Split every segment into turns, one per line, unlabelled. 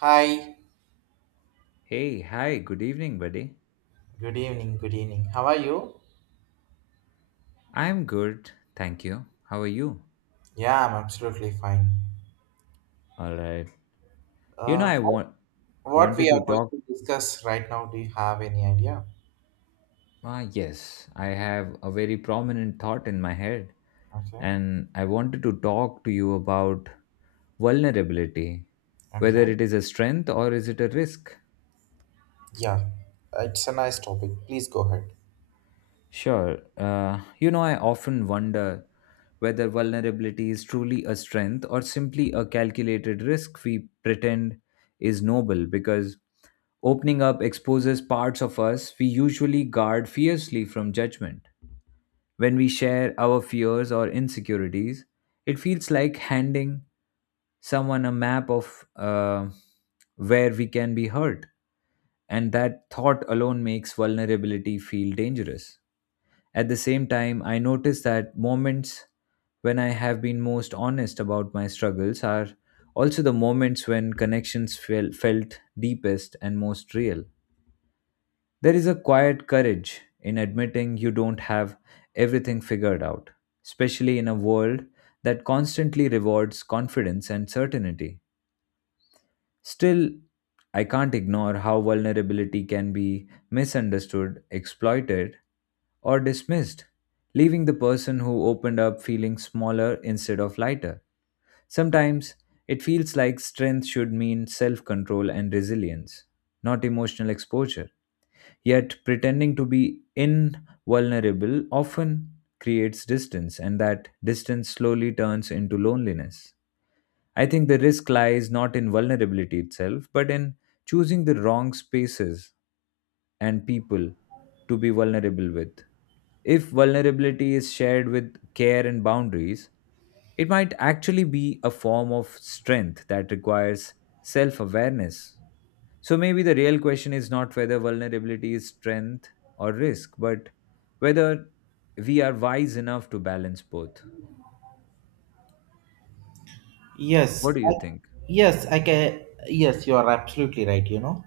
Hi,
Hey, hi, good evening, buddy.
good evening, good evening. How are you?
I'm good, thank you. How are you?
Yeah, I'm absolutely fine.
All right. You know,
Uh,
I
what
want
what we
wanted
are
to
going
talk.
to discuss right now, do you have any idea?
Ah, yes, I have a very prominent thought in my head,
Okay,
and I wanted to talk to you about vulnerability, whether
okay.
it is a strength or is it a risk.
Yeah, it's a nice topic. Please go ahead.
Sure. You know, I often wonder whether vulnerability is truly a strength or simply a calculated risk we pretend is noble because opening up exposes parts of us we usually guard fiercely from judgment. When we share our fears or insecurities, it feels like handing someone a map of where we can be hurt, and that thought alone makes vulnerability feel dangerous. At the same time, I notice that moments when I have been most honest about my struggles are also the moments when connections felt deepest and most real. There is a quiet courage in admitting you don't have everything figured out, especially in a world that constantly rewards confidence and certainty. Still, I can't ignore how vulnerability can be misunderstood, exploited, or dismissed, leaving the person who opened up feeling smaller instead of lighter. Sometimes it feels like strength should mean self control and resilience, not emotional exposure. Yet pretending to be invulnerable often creates distance, and that distance slowly turns into loneliness. I think the risk lies not in vulnerability itself, but in choosing the wrong spaces and people to be vulnerable with. If vulnerability is shared with care and boundaries, it might actually be a form of strength that requires self awareness. So maybe the real question is not whether vulnerability is strength or risk, but whether we are wise enough to balance both.
Yes,
What do you
I,
think?
yes, I can. Yes, you are absolutely right. You know,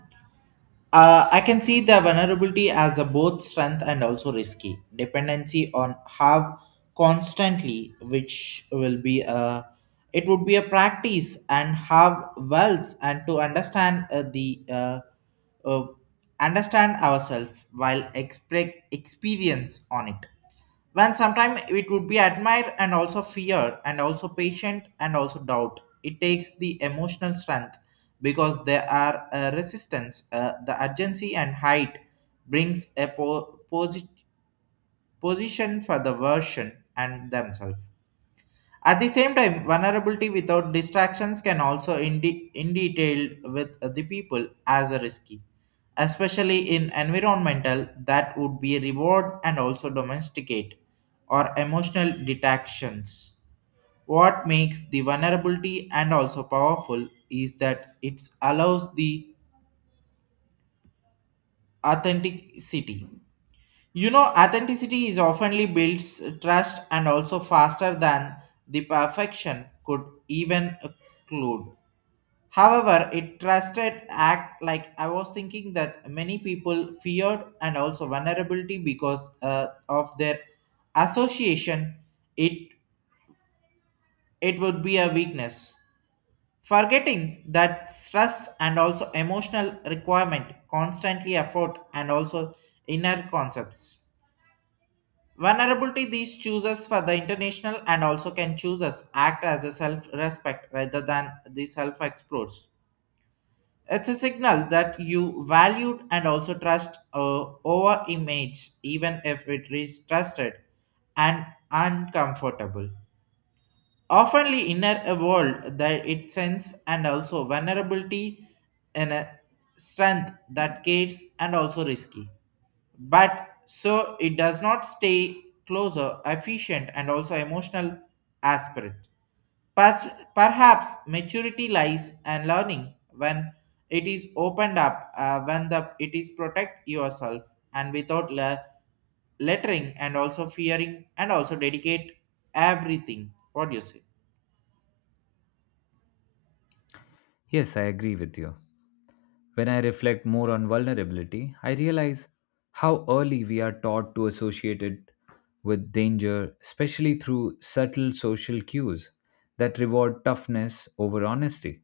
I can see the vulnerability as a both strength and also risky dependency on have constantly, which will be a it would be a practice and have wealth and to understand the uh, understand ourselves while experience on it when sometimes it would be admire and also fear and also patient and also doubt it takes the emotional strength because there are resistance the urgency and height brings a position for the version and themselves at the same time, vulnerability without distractions can also in detail with the people as a risky, especially in environmental that would be reward and also domesticate or emotional detections. What makes the vulnerability and also powerful is that it allows the authenticity. You know, authenticity is oftenly builds trust and also faster than the perfection could even include. However, it trusted act like I was thinking that many people feared and also vulnerability because of their association. It it would be a weakness, forgetting that stress and also emotional requirement constantly afford and also inner concepts. Vulnerability these chooses for the international and also can choose us act as a self respect rather than the self explores. It's a signal that you valued and also trust over image, even if it is trusted and uncomfortable. Oftenly, inner a world that it sends and also vulnerability and a strength that gates and also risky. But so it does not stay closer, efficient, and also emotional aspirate. Perhaps maturity lies and learning when it is opened up, when the it is protect yourself and without lettering and also fearing and also dedicate everything. What do you say?
Yes, I agree with you. When I reflect more on vulnerability, I realize how early we are taught to associate it with danger, especially through subtle social cues that reward toughness over honesty.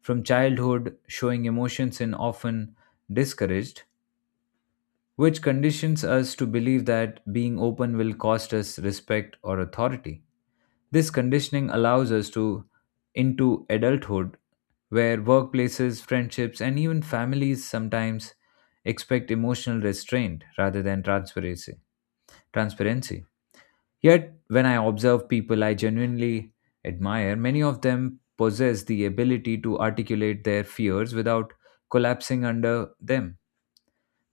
From childhood, showing emotions is often discouraged, which conditions us to believe that being open will cost us respect or authority. This conditioning allows us to into adulthood where workplaces, friendships, and even families sometimes expect emotional restraint rather than transparency. Yet, when I observe people I genuinely admire, many of them possess the ability to articulate their fears without collapsing under them.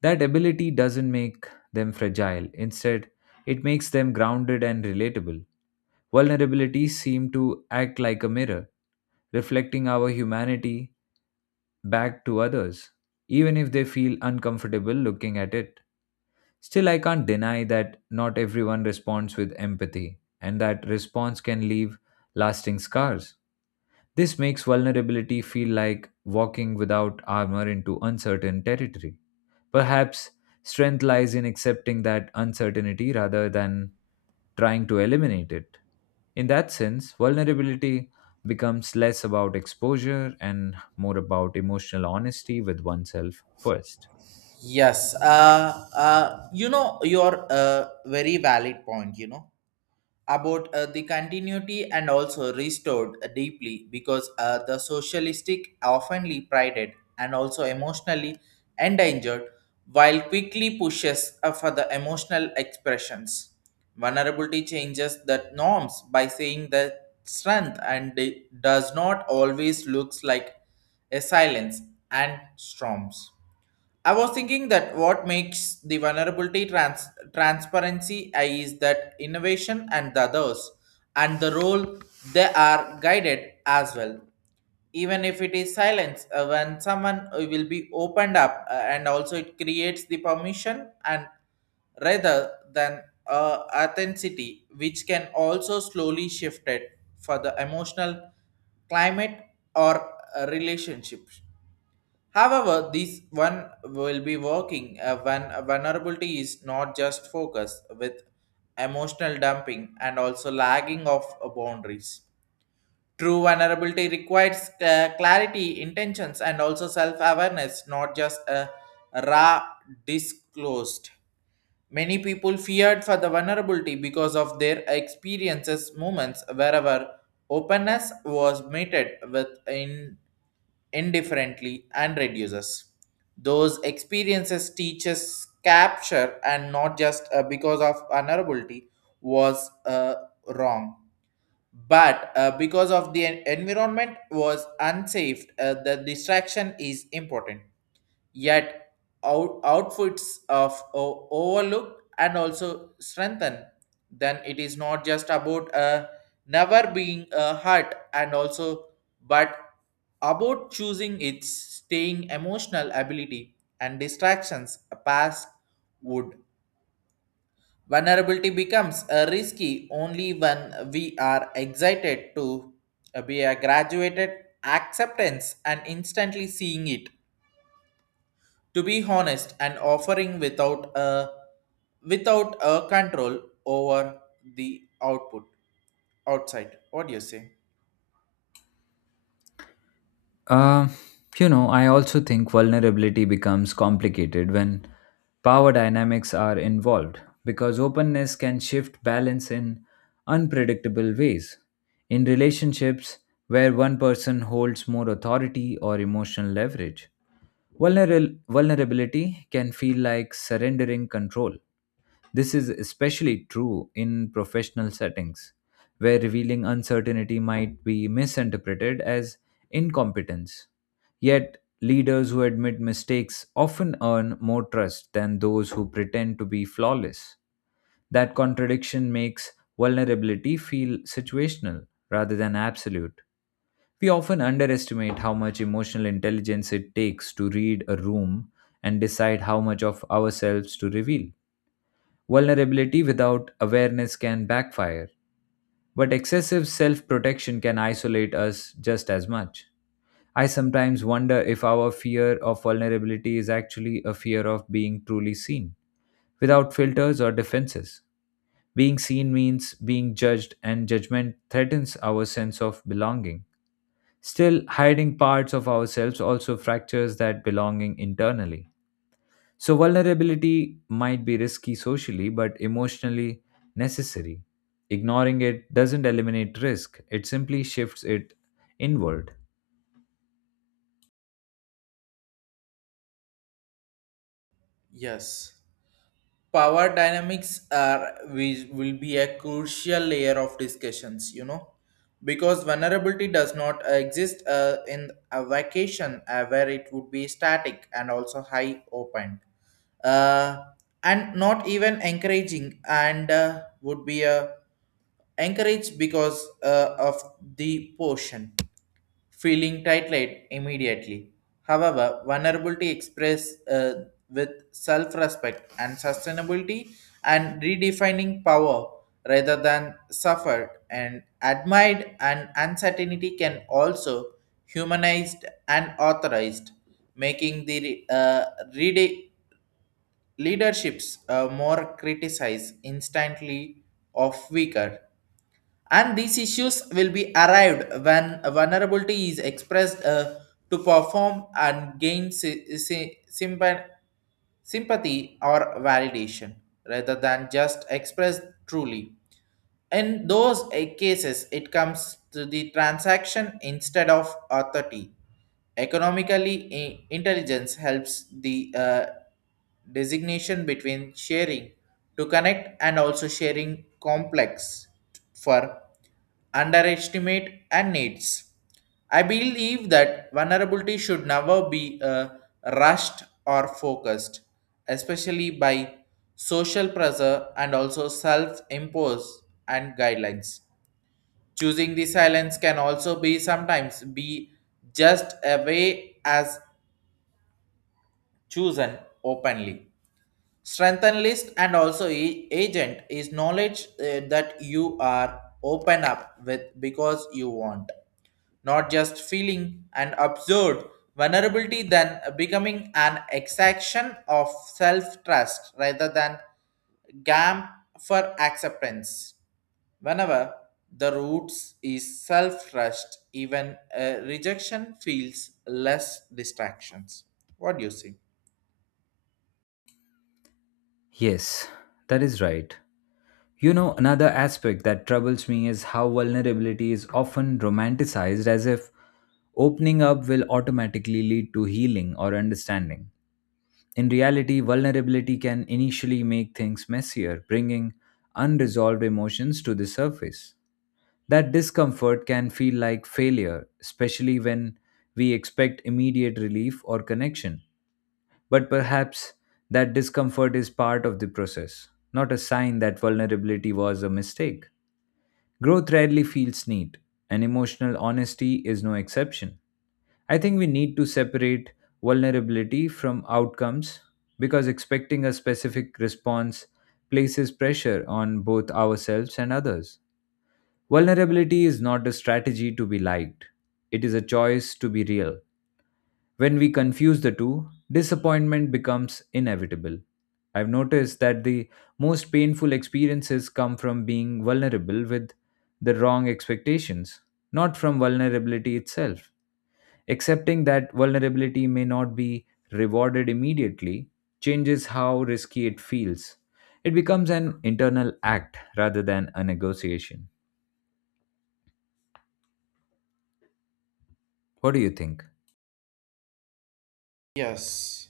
That ability doesn't make them fragile. Instead, it makes them grounded and relatable. Vulnerabilities seem to act like a mirror, reflecting our humanity back to others, even if they feel uncomfortable looking at it. Still, I can't deny that not everyone responds with empathy, and that response can leave lasting scars. This makes vulnerability feel like walking without armor into uncertain territory. Perhaps strength lies in accepting that uncertainty rather than trying to eliminate it. In that sense, vulnerability becomes less about exposure and more about emotional honesty with oneself first.
Yes, you know your very valid point. You know, about the continuity and also restored deeply because the socialistic oftenly prided and also emotionally endangered while quickly pushes for the emotional expressions. Vulnerability changes the norms by saying that strength and it does not always looks like a silence and storms. I was thinking that what makes the vulnerability transparency is that innovation and the others and the role they are guided as well. Even if it is silence, when someone will be opened up and also it creates the permission and rather than authenticity, which can also slowly shift it for the emotional climate or relationships. However, this one will be working when vulnerability is not just focus with emotional dumping and also lagging of boundaries. True vulnerability requires clarity, intentions, and also self awareness, not just a raw disclosed. Many people feared for the vulnerability because of their experiences, moments, wherever openness was meted with in indifferently and reduces those experiences teaches capture and not just because of vulnerability was wrong but because of the environment was unsafe the distraction is important yet out, outfits of overlooked and also strengthened then it is not just about never being hurt and also but about choosing its staying emotional ability and distractions past would vulnerability becomes risky only when we are excited to be a graduated acceptance and instantly seeing it to be honest and offering without a without a control over the output outside what do you say
Uh, you know, I also think vulnerability becomes complicated when power dynamics are involved because openness can shift balance in unpredictable ways. In relationships where one person holds more authority or emotional leverage, vulnerability can feel like surrendering control. This is especially true in professional settings, where revealing uncertainty might be misinterpreted as incompetence. Yet, leaders who admit mistakes often earn more trust than those who pretend to be flawless. That contradiction makes vulnerability feel situational rather than absolute. We often underestimate how much emotional intelligence it takes to read a room and decide how much of ourselves to reveal. Vulnerability without awareness can backfire, but excessive self protection can isolate us just as much. I sometimes wonder if our fear of vulnerability is actually a fear of being truly seen, without filters or defenses. Being seen means being judged, and judgment threatens our sense of belonging. Still, hiding parts of ourselves also fractures that belonging internally. So, vulnerability might be risky socially, but emotionally necessary. Ignoring it doesn't eliminate risk, it simply shifts it inward.
yes power dynamics are which will be a crucial layer of discussions you know because vulnerability does not exist in a vacation where it would be static and also high open uh, and not even encouraging and would be a encouraged because of the portion, feeling tight immediately. However, vulnerability expressed with self-respect and sustainability and redefining power rather than suffered and admired and uncertainty can also humanized and authorized, making the rede- leaderships more criticized instantly of weaker and these issues will be arrived when a vulnerability is expressed to perform and gain sympathy or validation rather than just expressed truly in those cases it comes to the transaction instead of authority economically intelligence helps the designation between sharing to connect and also sharing complex for underestimate and needs. I believe that vulnerability should never be rushed or focused, especially by social pressure and also self-impose and guidelines. Choosing the silence can also be sometimes be just a way as chosen openly strengthen list and also agent is knowledge that you are open up with because you want not just feeling and absurd vulnerability then becoming an exaction of self-trust rather than gam for acceptance whenever the roots is self-trust even rejection feels less distractions what do you see?
Yes, that is right. You know, another aspect that troubles me is how vulnerability is often romanticized as if opening up will automatically lead to healing or understanding. In reality, vulnerability can initially make things messier, bringing unresolved emotions to the surface. That discomfort can feel like failure, especially when we expect immediate relief or connection. But perhaps that discomfort is part of the process, not a sign that vulnerability was a mistake. Growth rarely feels neat, and emotional honesty is no exception. I think we need to separate vulnerability from outcomes because expecting a specific response places pressure on both ourselves and others. Vulnerability is not a strategy to be liked, it is a choice to be real. When we confuse the two, disappointment becomes inevitable. I've noticed that the most painful experiences come from being vulnerable with the wrong expectations, not from vulnerability itself. Accepting that vulnerability may not be rewarded immediately changes how risky it feels. It becomes an internal act rather than a negotiation. What do you think?
Yes.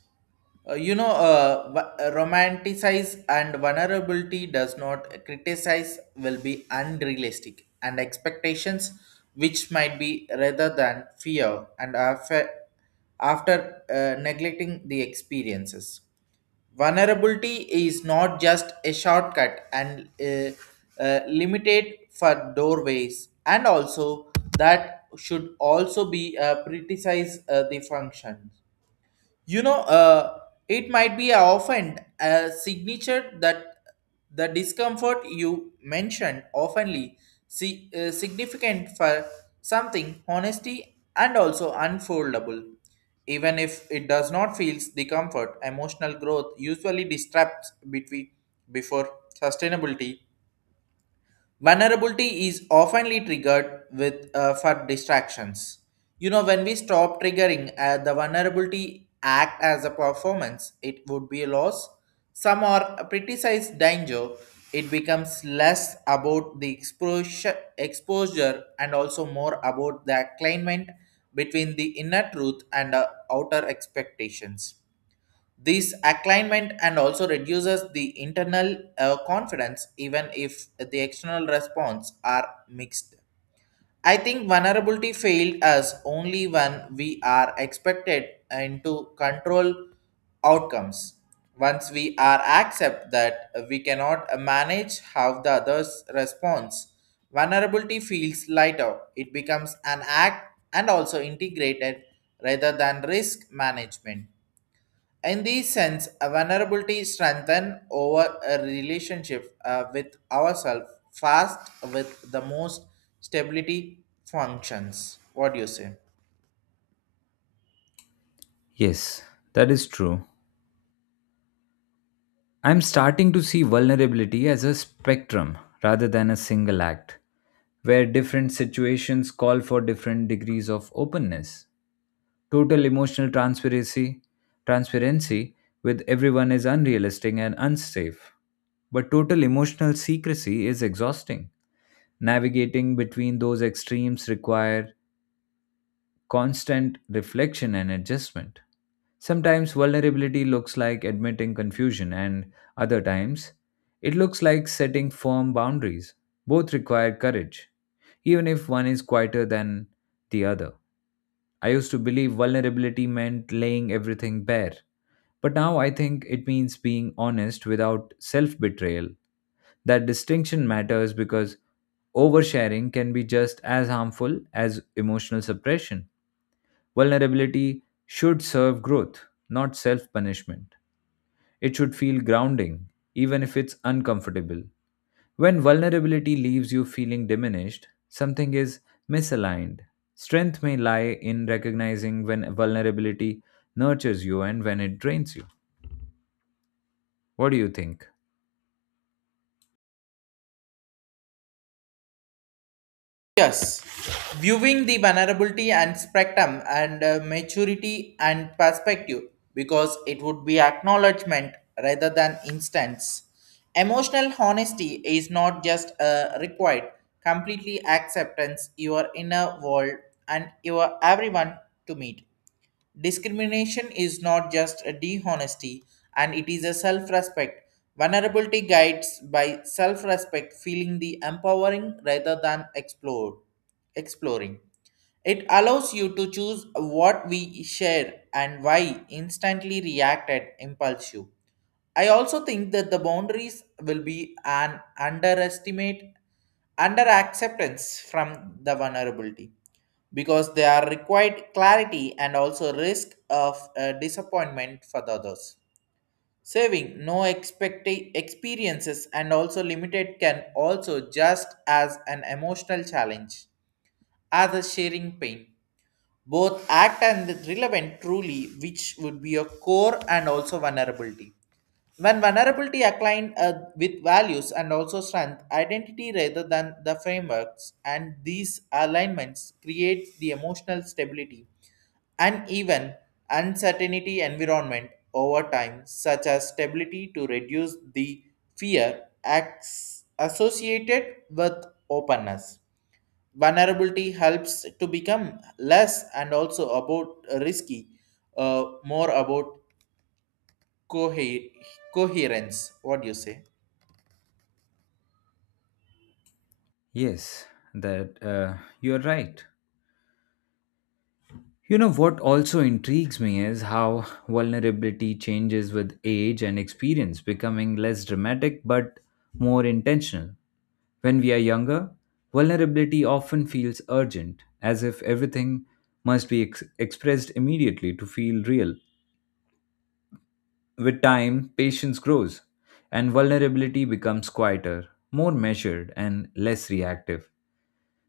Romanticize and vulnerability does not criticize will be unrealistic and expectations which might be rather than fear and after, after neglecting the experiences. Vulnerability is not just a shortcut and limited for doorways, and also that should also be criticize the functions you know, it might be often a signature that the discomfort you mentioned oftenly see, significant for something honesty and also unfoldable even if it does not feels the comfort emotional growth usually disrupts between before sustainability. Vulnerability is oftenly triggered with for distractions. You know, when we stop triggering the vulnerability act as a performance, it would be a loss. Some are a criticized danger. It becomes less about the exposure and also more about the alignment between the inner truth and outer expectations this alignment and also reduces the internal confidence, even if the external response are mixed. I think vulnerability failed us only when we are expected into control outcomes. Once we are accept that we cannot manage how the others responds, vulnerability feels lighter. It becomes an act and also integrated rather than risk management. In this sense, a vulnerability strengthens over a relationship with ourselves fast with the most stability functions. What do you say?
Yes, that is true. I'm starting to see vulnerability as a spectrum rather than a single act, where different situations call for different degrees of openness. Total emotional transparency with everyone is unrealistic and unsafe, but total emotional secrecy is exhausting. Navigating between those extremes require constant reflection and adjustment. Sometimes vulnerability looks like admitting confusion, and other times it looks like setting firm boundaries. Both require courage, even if one is quieter than the other. I used to believe vulnerability meant laying everything bare, but now I think it means being honest without self betrayal. That distinction matters because oversharing can be just as harmful as emotional suppression. Vulnerability should serve growth, not self punishment. It should feel grounding, even if it's uncomfortable. When vulnerability leaves you feeling diminished, something is misaligned. Strength may lie in recognizing when vulnerability nurtures you and when it drains you. What do you think?
Yes, viewing the vulnerability and spectrum and maturity and perspective because it would be acknowledgement rather than instance. Emotional honesty is not just required, completely acceptance your inner world and your everyone to meet. Discrimination is not just a dishonesty, and it is a self respect. Vulnerability guides by self respect, feeling the empowering rather than exploring. It allows you to choose what we share and why instantly react at impulsive. I also think that the boundaries will be an underestimate, under acceptance from the vulnerability because they are required clarity and also risk of disappointment for the others. Saving no expect experiences and also limited can also just as an emotional challenge as a sharing pain. Both act and relevant truly, which would be a core and also vulnerability. When vulnerability aligned with values and also strength, identity rather than the frameworks, and these alignments create the emotional stability and even uncertainty environment over time, such as stability to reduce the fear acts associated with openness. Vulnerability helps to become less and also about risky, more about cohe- coherence. What do you say?
Yes, that you're right. You know what also intrigues me is how vulnerability changes with age and experience, becoming less dramatic but more intentional. When we are younger, vulnerability often feels urgent, as if everything must be expressed immediately to feel real. With time, patience grows, and vulnerability becomes quieter, more measured, and less reactive.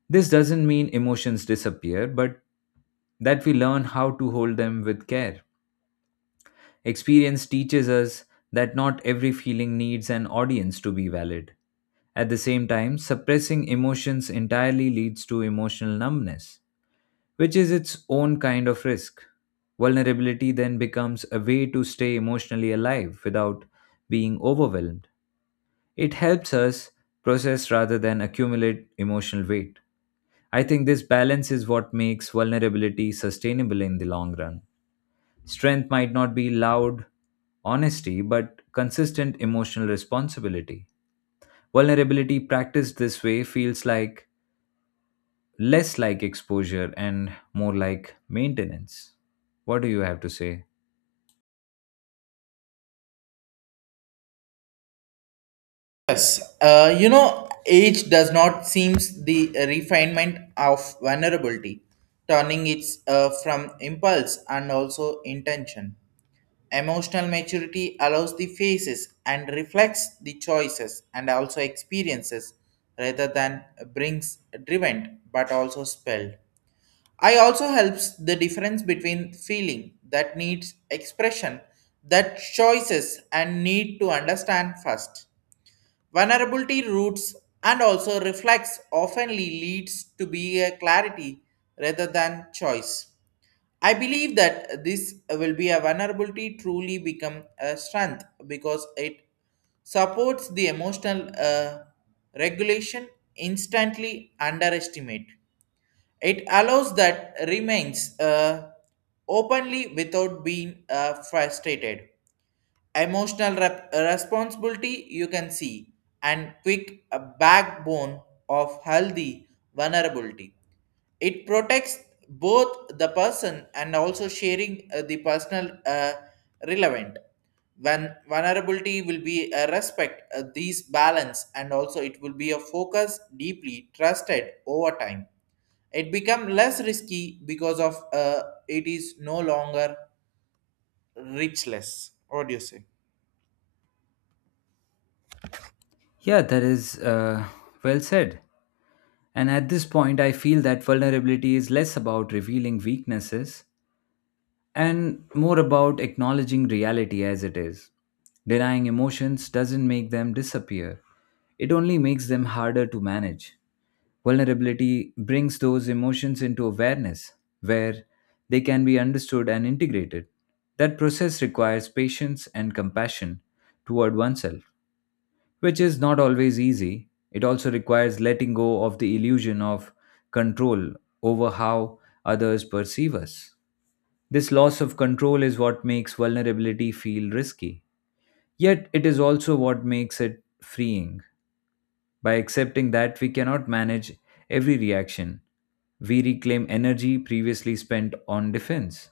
This doesn't mean emotions disappear, but that we learn how to hold them with care. Experience teaches us that not every feeling needs an audience to be valid. At the same time, suppressing emotions entirely leads to emotional numbness, which is its own kind of risk. Vulnerability then becomes a way to stay emotionally alive without being overwhelmed. It helps us process rather than accumulate emotional weight. I think this balance is what makes vulnerability sustainable in the long run. Strength might not be loud honesty, but consistent emotional responsibility. Vulnerability practiced this way feels like less like exposure and more like maintenance. What do you have to say?
Yes, you know, age does not seems the refinement of vulnerability, turning it from impulse and also intention. Emotional maturity allows the faces and reflects the choices and also experiences rather than brings driven but also spelled. I also helps the difference between feeling that needs expression, that choices and need to understand first. Vulnerability roots and also reflects oftenly leads to be a clarity rather than choice. I believe that this will be a vulnerability truly become a strength because it supports the emotional regulation instantly underestimate. It allows that remains openly without being frustrated. Emotional responsibility you can see and quick backbone of healthy vulnerability. It protects both the person and also sharing the personal relevant. When vulnerability will be a respect, these balance and also it will be a focus deeply trusted over time it become less risky because of it is no longer richless. What do you say?
Yeah, that is well said. And at this point, I feel that vulnerability is less about revealing weaknesses and more about acknowledging reality as it is. Denying emotions doesn't make them disappear, it only makes them harder to manage. Vulnerability brings those emotions into awareness, where they can be understood and integrated. That process requires patience and compassion toward oneself, which is not always easy. It also requires letting go of the illusion of control over how others perceive us. This loss of control is what makes vulnerability feel risky. Yet, it is also what makes it freeing. By accepting that we cannot manage every reaction, we reclaim energy previously spent on defense.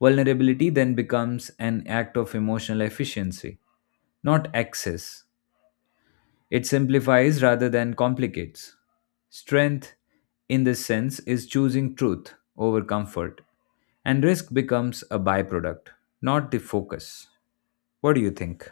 Vulnerability then becomes an act of emotional efficiency, not excess. It simplifies rather than complicates. Strength, in this sense, is choosing truth over comfort, and risk becomes a byproduct, not the focus. What do you think?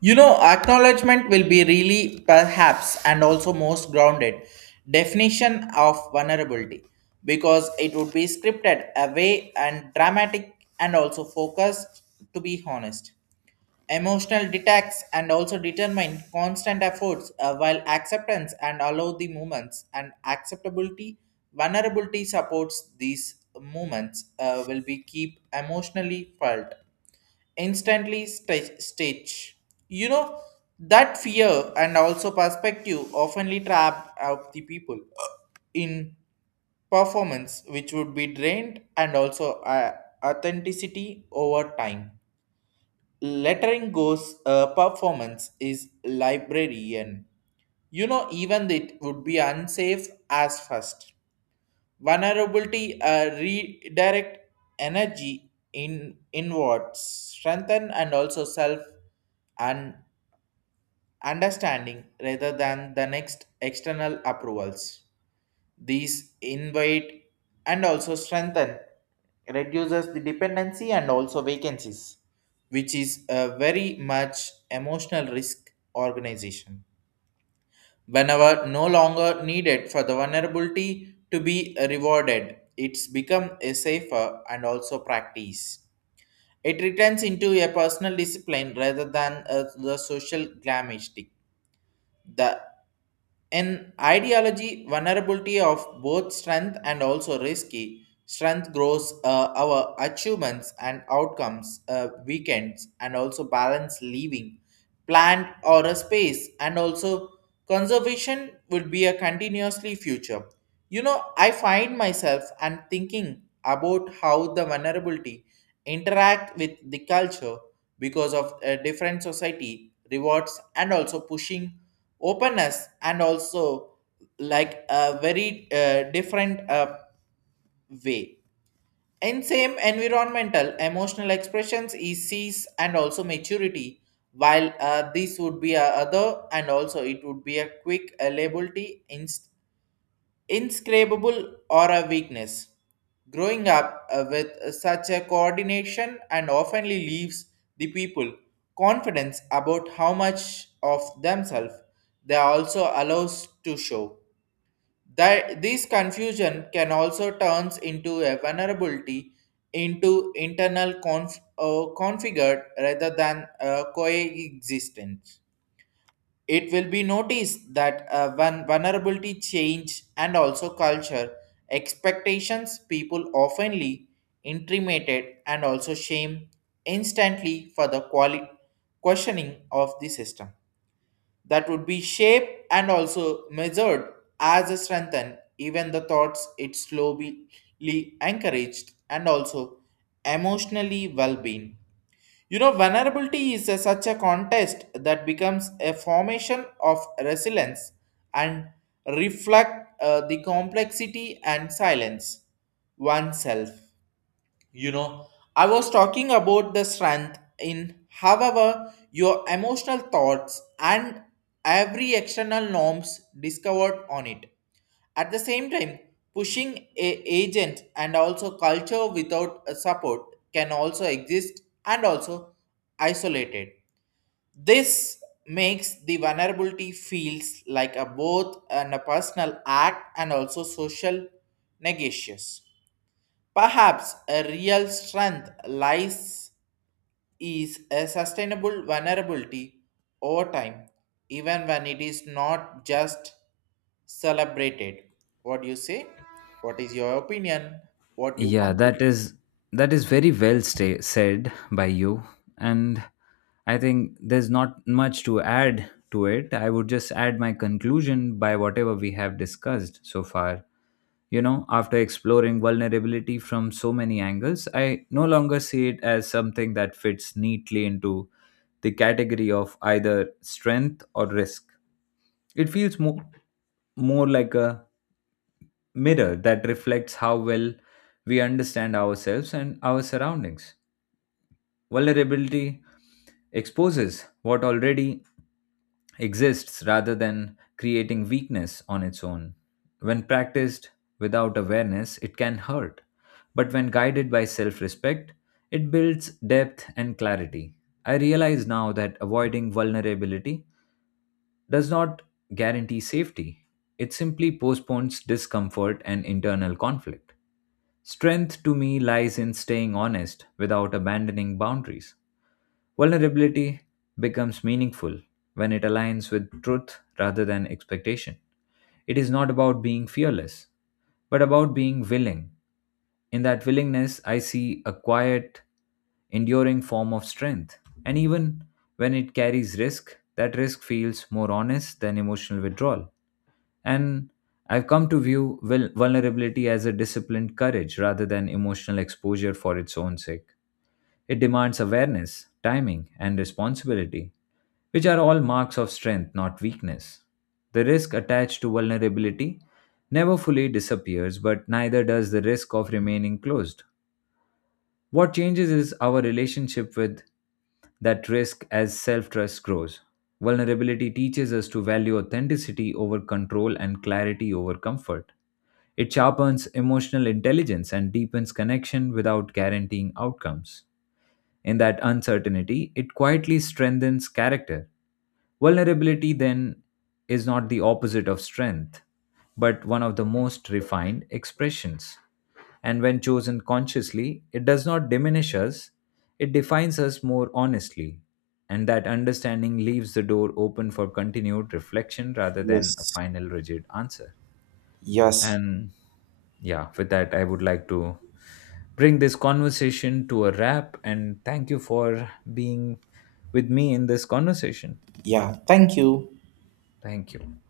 You know, acknowledgement will be really perhaps and also most grounded definition of vulnerability because it would be scripted away and dramatic and also focused to be honest. Emotional detached and also determine constant efforts while acceptance and allow the movements and acceptability vulnerability supports these movements will be keep emotionally felt instantly stitch you know that fear and also perspective oftenly trap out the people in performance which would be drained and also authenticity over time lettering goes performance is librarian you know even it would be unsafe as first vulnerability redirect energy in inwards strengthen and also self and understanding rather than the next external approvals these invite and also strengthen, reduces the dependency and also vacancies, which is a very much emotional risk organization. Whenever no longer needed for the vulnerability to be rewarded, it's become a safer and also practice. It returns into a personal discipline rather than the social glamour. The in ideology, vulnerability of both strength and also risky. Strength grows our achievements and outcomes, weekends, and also balance leaving, plant or a space, and also conservation would be a continuously future. You know, I find myself and thinking about how the vulnerability interact with the culture because of a different society rewards and also pushing openness and also like a very different way in same environmental emotional expressions is cease and also maturity while this would be a other and also it would be a quick liability inscrutable or a weakness. Growing up with such a coordination and oftenly leaves the people confidence about how much of themselves they also allows to show. That this confusion can also turns into a vulnerability into internal configured rather than coexistent. It will be noticed that when vulnerability change and also culture expectations, people oftenly intimated and also shame instantly for the questioning of the system. That would be shaped and also measured as a strengthen, even the thoughts it slowly encouraged and also emotionally well-being you know, vulnerability is such a contest that becomes a formation of resilience and reflect the complexity and silence oneself. You know, I was talking about the strength in however your emotional thoughts and every external norms discovered on it. At the same time, pushing a agent and also culture without a support can also exist and also isolated. This makes the vulnerability feels like a both and a personal act and also social negotiation. Perhaps a real strength lies is a sustainable vulnerability over time, even when it is not just celebrated. What do you say? What is your opinion? What you
Yeah, that
conclude?
is very well sta said by you, and I think there's not much to add to it. I would just add my conclusion by whatever we have discussed so far. You know, after exploring vulnerability from so many angles, I no longer see it as something that fits neatly into the category of either strength or risk. It feels more like a mirror that reflects how well we understand ourselves and our surroundings. Vulnerability exposes what already exists rather than creating weakness on its own. When practiced without awareness, it can hurt, but when guided by self respect, it builds depth and clarity. I realize now that avoiding vulnerability does not guarantee safety, it simply postpones discomfort and internal conflict. Strength to me lies in staying honest without abandoning boundaries. Vulnerability becomes meaningful when it aligns with truth rather than expectation. It is not about being fearless, but about being willing. In that willingness, I see a quiet, enduring form of strength. And even when it carries risk, that risk feels more honest than emotional withdrawal. And I've come to view vulnerability as a disciplined courage rather than emotional exposure for its own sake. It demands awareness, timing, and responsibility, which are all marks of strength, not weakness. The risk attached to vulnerability never fully disappears, but neither does the risk of remaining closed. What changes is our relationship with that risk as self trust grows. Vulnerability teaches us to value authenticity over control and clarity over comfort. It sharpens emotional intelligence and deepens connection without guaranteeing outcomes. In that uncertainty, it quietly strengthens character. Vulnerability, then, is not the opposite of strength, but one of the most refined expressions. And when chosen consciously, it does not diminish us, it defines us more honestly. And that understanding leaves the door open for continued reflection rather than a
Yes.
final rigid answer.
Yes.
And yeah, with that, I would like to bring this conversation to a wrap and thank you for being with me in this conversation.
Yeah. Thank you.
Thank you.